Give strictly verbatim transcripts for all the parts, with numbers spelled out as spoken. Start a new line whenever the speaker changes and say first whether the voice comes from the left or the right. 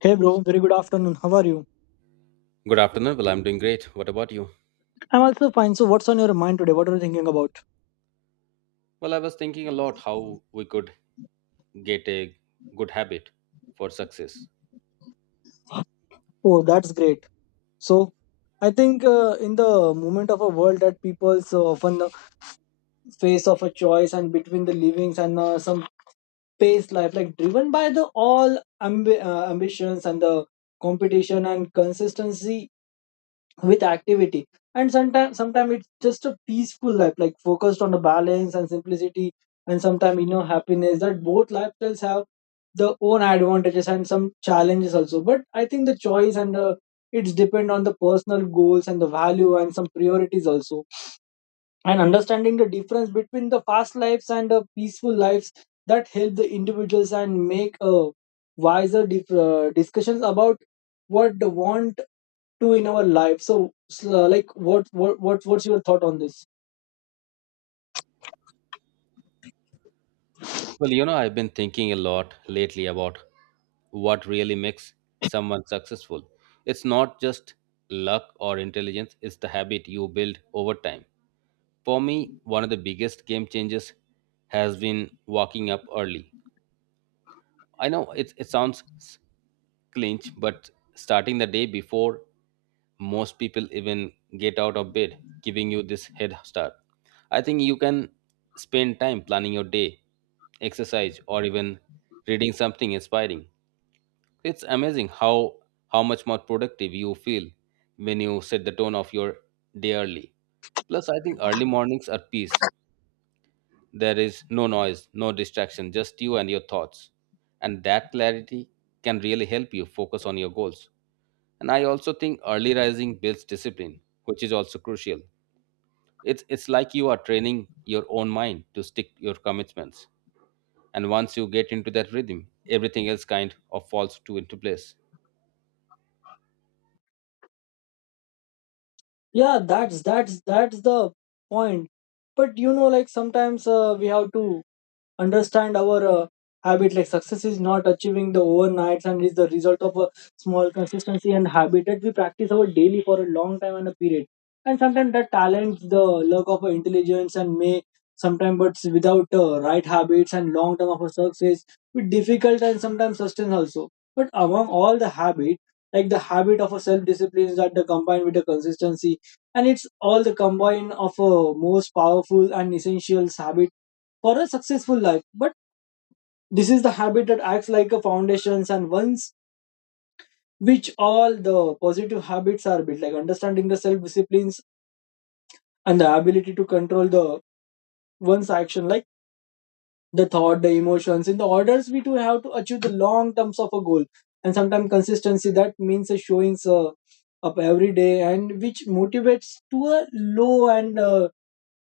left: Hey bro, very good afternoon. How are you?
right: Good afternoon. Well, I'm doing great. What about you?
left: I'm also fine. So, what's on your mind today? What are you thinking about?
right: Well, I was thinking a lot how we could get a good habit for success.
left: Oh, that's great. So, I think uh, in the moment of a world that people so often uh, face of a choice and between the livings and uh, some pace life, like driven by the all ambi- uh, ambitions and the competition and consistency with activity and sometimes sometimes it's just a peaceful life like focused on the balance and simplicity and sometimes you know happiness that both lifestyles have their own advantages and some challenges also, but I think the choice and the it's depend on the personal goals and the value and some priorities also, and understanding the difference between the fast lives and the peaceful lives that help the individuals and make a wiser dif- uh, discussions about what they want to in our life. So s- uh, like what, what what what's your thought on this?
right: Well, you know, I've been thinking a lot lately about what really makes someone successful. It's not just luck or intelligence, it's the habit you build over time. For me, one of the biggest game changes has been waking up early. I know it, it sounds s- clinch, but starting the day before most people even get out of bed, giving you this head start. I think you can spend time planning your day, exercise, or even reading something inspiring. It's amazing how how much more productive you feel when you set the tone of your day early. Plus, I think early mornings are peace. There is no noise, no distraction, just you and your thoughts. And that clarity can really help you focus on your goals. And I also think early rising builds discipline, which is also crucial. It's it's like you are training your own mind to stick your commitments. And once you get into that rhythm, everything else kind of falls to into place.
left: Yeah, that's that's that's the point. But you know like sometimes uh, we have to understand our uh, habit. Like success is not achieving the overnights and is the result of a small consistency and habit that we practice our daily for a long time and a period. And sometimes the talent, the luck of our intelligence, and may sometimes, but without uh, right habits and long term of a success with difficult and sometimes sustain also. But among all the habit, like the habit of a self discipline that the combined with the consistency and it's all the combine of a most powerful and essential habit for a successful life. But this is the habit that acts like a foundations and once which all the positive habits are built, like understanding the self disciplines and the ability to control the one's action, like the thought, the emotions. In the orders, we do have to achieve the long terms of a goal, and sometimes consistency that means a showings uh, up every day, and which motivates to a low and uh,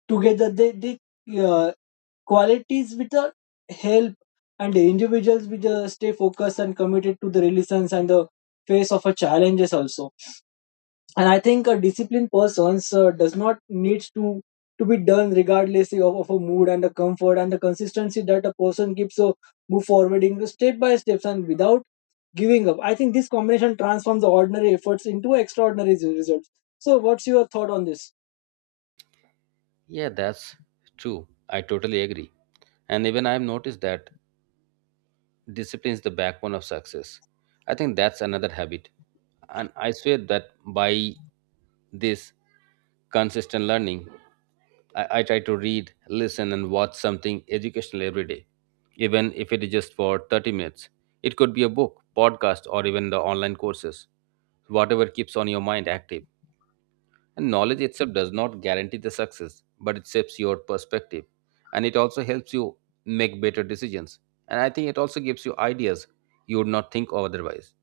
left: together they they uh, qualities which are help and the individuals which uh, stay focused and committed to the relations and the face of a challenges also. And I think a disciplined person uh, does not needs to to be done regardless of, of a mood and the comfort and the consistency that a person keeps, so move forward into step by steps and without giving up. I think this combination transforms the ordinary efforts into extraordinary results. So what's your thought on this?
right: Yeah, that's true. I totally agree. And even I've noticed that discipline is the backbone of success. I think that's another habit. And I swear that by this consistent learning, I, I try to read, listen, and watch something educational every day, even if it is just for thirty minutes. It could be a book, podcast, or even the online courses. Whatever keeps on your mind active. And knowledge itself does not guarantee the success, but it shapes your perspective. And it also helps you make better decisions. And I think it also gives you ideas you would not think of otherwise.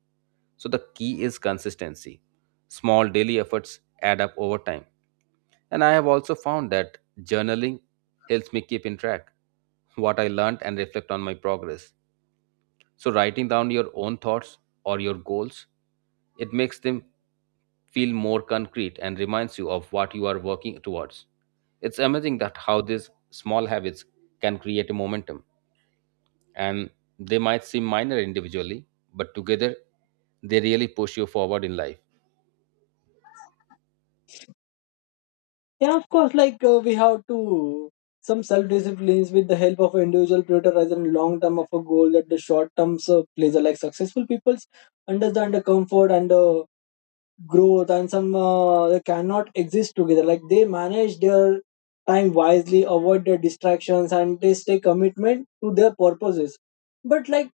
right: So the key is consistency. Small daily efforts add up over time. And I have also found that journaling helps me keep in track what I learned and reflect on my progress. So writing down your own thoughts or your goals, it makes them feel more concrete and reminds you of what you are working towards. It's amazing that how these small habits can create a momentum, and they might seem minor individually, but together they really push you forward in life.
left: Yeah, of course, like uh, we have to some self disciplines with the help of individual prioritize and long term of a goal that the short term uh, pleasure, like successful people's understand the comfort and the growth and some uh, they cannot exist together, like they manage their time wisely, avoid their distractions and they stay commitment to their purposes. But like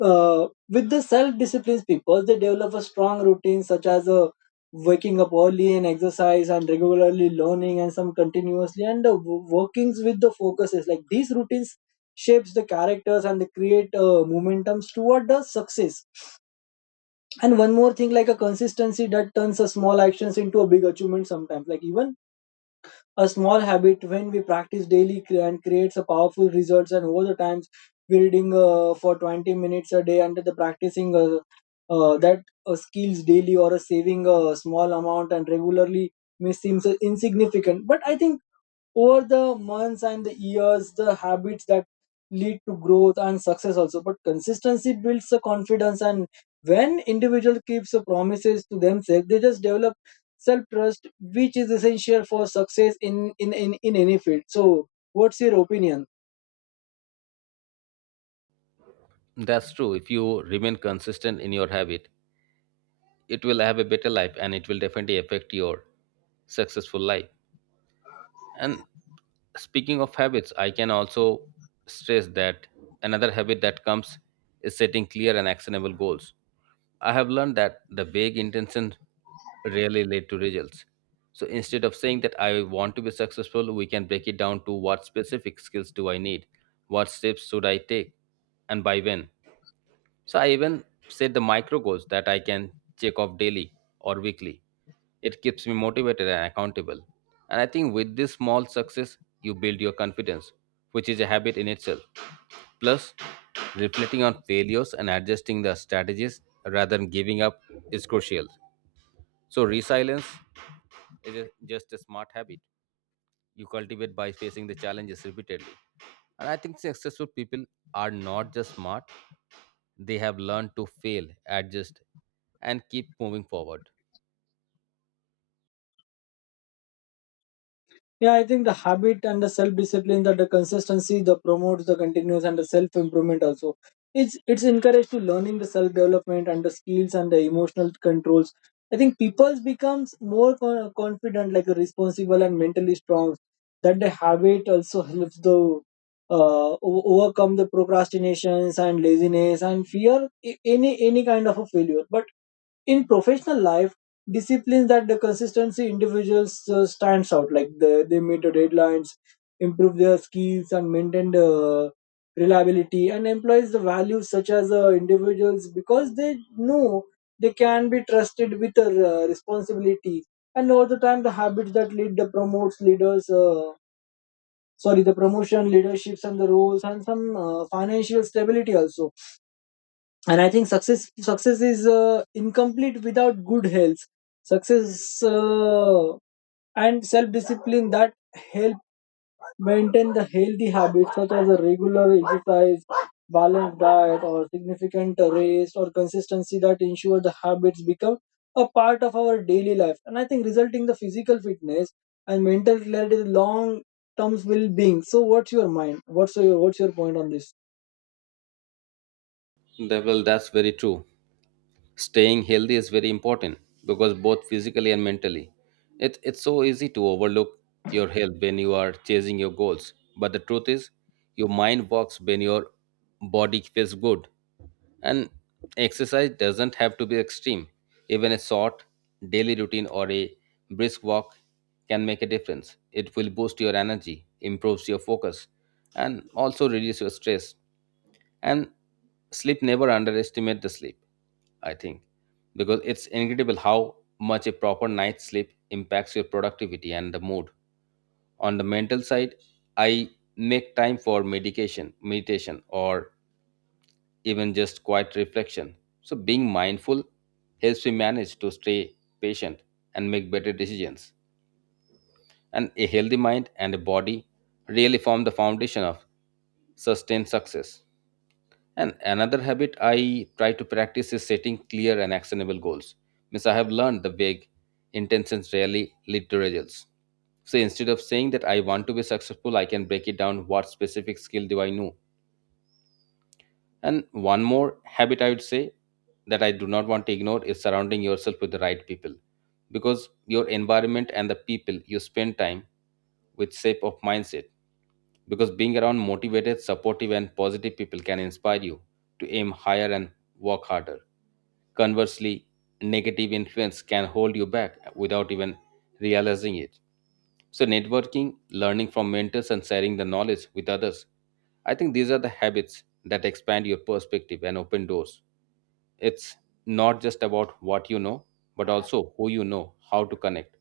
left: uh, with the self-disciplined people, they develop a strong routine such as uh, waking up early and exercise and regularly learning and some continuously and the w- workings with the focuses. Like these routines shapes the characters and they create uh, momentums toward the success. And one more thing, like a consistency that turns a small actions into a big achievement sometimes. Like even a small habit when we practice daily cre- and creates a powerful results. And over the times, we reading uh, for twenty minutes a day under the practicing uh, uh, that uh, skills daily or a saving a small amount and regularly may seems uh, insignificant. But I think over the months and the years the habits that lead to growth and success also, but consistency builds the confidence, and when individual keeps the promises to themselves they just develop self trust which is essential for success in in in, in any field. So what's your opinion?
right: That's true. If you remain consistent in your habit, it will have a better life and it will definitely affect your successful life. And speaking of habits, I can also stress that another habit that comes is setting clear and actionable goals. I have learned that the vague intentions rarely lead to results. So instead of saying that I want to be successful, we can break it down to what specific skills do I need, what steps should I take, and by when. So I even set the micro goals that I can check off daily or weekly. It keeps me motivated and accountable. And I think with this small success, you build your confidence, which is a habit in itself. Plus, reflecting on failures and adjusting the strategies rather than giving up is crucial. So, resilience is a- just a smart habit you cultivate by facing the challenges repeatedly. And I think successful people are not just smart, they have learned to fail, adjust, and keep moving forward.
left: Yeah, I think the habit and the self discipline, that the consistency, the promotes the continuous and the self improvement also. It's it's encouraged to learning the self development and the skills and the emotional controls. I think people becomes more con- confident, like a responsible and mentally strong. That the habit also helps the uh, o- overcome the procrastinations and laziness and fear a- any any kind of a failure. But in professional life disciplines that the consistency individuals uh, stands out like the, they meet the deadlines, improve their skills and maintain the reliability and employs the values such as uh, individuals because they know they can be trusted with the uh, responsibility, and over the time the habits that lead the promotes leaders uh, sorry, the promotion leaderships and the roles and some uh, financial stability also. And I think success success is uh, incomplete without good health, success uh, and self discipline that help maintain the healthy habits such as a regular exercise, balanced diet, or significant rest, or consistency that ensure the habits become a part of our daily life. And I think resulting the physical fitness and mental clarity long terms well being. So what's your mind, what's your what's your point on this?
right: That- Well, that's very true. Staying healthy is very important because both physically and mentally it, it's so easy to overlook your health when you are chasing your goals, but the truth is your mind works when your body feels good. And exercise doesn't have to be extreme. Even a short daily routine or a brisk walk can make a difference. It will boost your energy, improves your focus, and also reduce your stress. And sleep, never underestimate the sleep, I think, because it's incredible how much a proper night's sleep impacts your productivity and the mood. On the mental side, I make time for medication, meditation, or even just quiet reflection. So being mindful helps me manage to stay patient and make better decisions. And a healthy mind and a body really form the foundation of sustained success. And another habit I try to practice is setting clear and actionable goals. Means I have learned the vague intentions rarely lead to results. So instead of saying that I want to be successful, I can break it down what specific skill do I know. And one more habit I would say that I do not want to ignore is surrounding yourself with the right people, because your environment and the people you spend time with shape of mindset. Because being around motivated, supportive and positive people can inspire you to aim higher and work harder. Conversely, negative influence can hold you back without even realizing it. So, networking, learning from mentors, and sharing the knowledge with others. I think these are the habits that expand your perspective and open doors. It's not just about what you know, but also who you know, how to connect.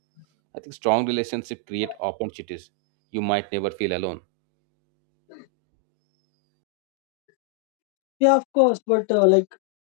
right: I think strong relationships create opportunities. You might never feel alone.
left: Yeah, of course, but uh, like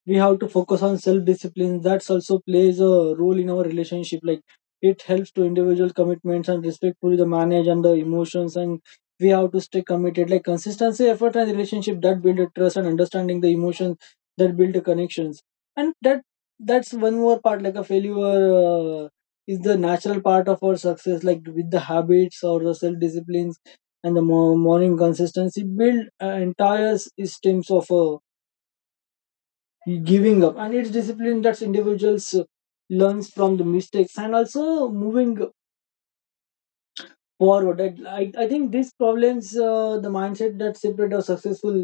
left: we have to focus on self discipline. That's also plays a role in our relationship. Like it helps to individual commitments and respectfully the manage and the emotions, and we have to stay committed. Like consistency, effort, and relationship that build a trust and understanding the emotions that build the connections, and that that's one more part. Like a failure uh, is the natural part of our success. Like with the habits or the self disciplines and the mo- morning consistency build uh, entire systems of a giving up, and it's discipline that individuals uh, learns from the mistakes and also moving forward. I, I I think these problems uh, the mindset that separate our successful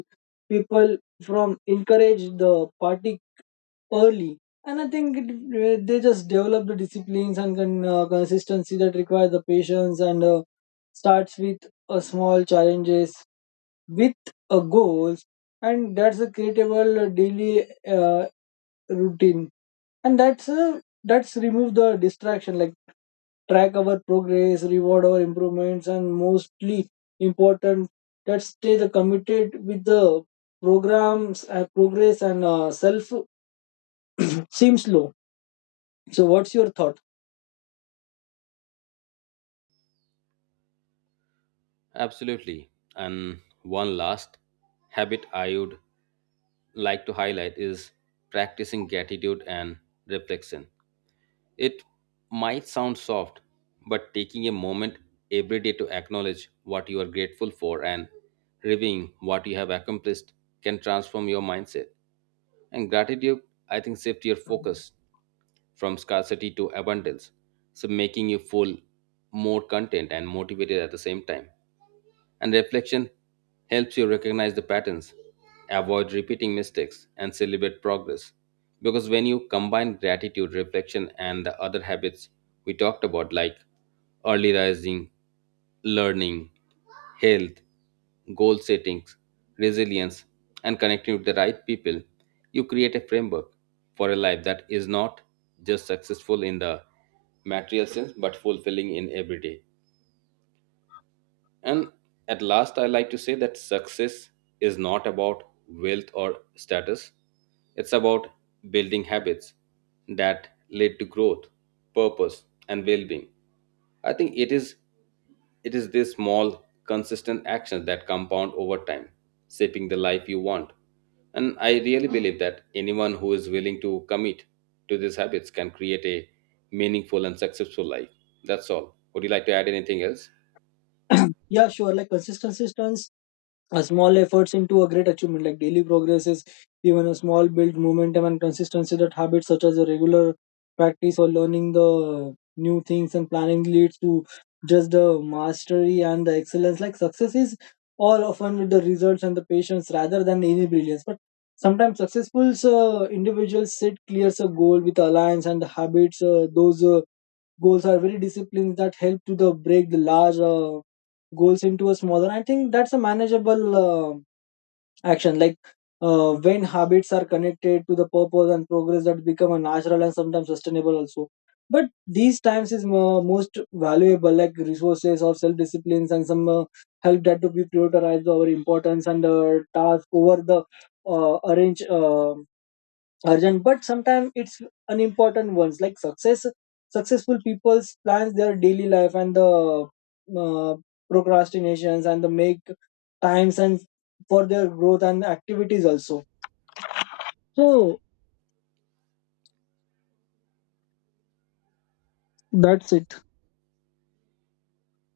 left: people from encourage the party early. And I think it, uh, they just develop the disciplines and con, uh, consistency that require the patience and uh, starts with a small challenges with a goals, and that's a creatable daily uh, routine, and that's uh, that's remove the distraction, like track our progress, reward our improvements, and mostly important that stay the committed with the programs uh, progress and uh, self seems low. So what's your thought?
right: Absolutely. And one last habit I would like to highlight is practicing gratitude and reflection. It might sound soft, but taking a moment every day to acknowledge what you are grateful for and reviewing what you have accomplished can transform your mindset. And gratitude, I think, shift your focus from scarcity to abundance, so making you full, more content and motivated at the same time. And reflection helps you recognize the patterns, avoid repeating mistakes, and celebrate progress. Because when you combine gratitude, reflection, and the other habits we talked about, like early rising, learning, health, goal settings, resilience, and connecting with the right people, you create a framework for a life that is not just successful in the material sense but fulfilling in every day. And at last, I like to say that success is not about wealth or status, it's about building habits that lead to growth, purpose, and well being. I think it is it is these small, consistent actions that compound over time, shaping the life you want. And I really believe that anyone who is willing to commit to these habits can create a meaningful and successful life. That's all. Would you like to add anything else?
left: Yeah, sure, like consistency, a small efforts into a great achievement, like daily progress, is even a small build momentum and consistency that habits such as a regular practice or learning the new things and planning leads to just the mastery and the excellence. Like success is all often with the results and the patience rather than any brilliance. But sometimes successful uh, individuals set clears a goal with alliance and the habits. Uh, those uh, goals are very disciplines that help to the break the large uh, goals into a smaller. I think that's a manageable uh, action, like uh, when habits are connected to the purpose and progress that become a natural and sometimes sustainable also, but these times is mo- most valuable, like resources or self disciplines and some uh, help that to be prioritized our importance and uh, task over the uh, arrange uh, urgent but sometimes it's unimportant ones. Like success successful people's plans their daily life and the uh, procrastinations and the make times and for their growth and activities also. So that's it.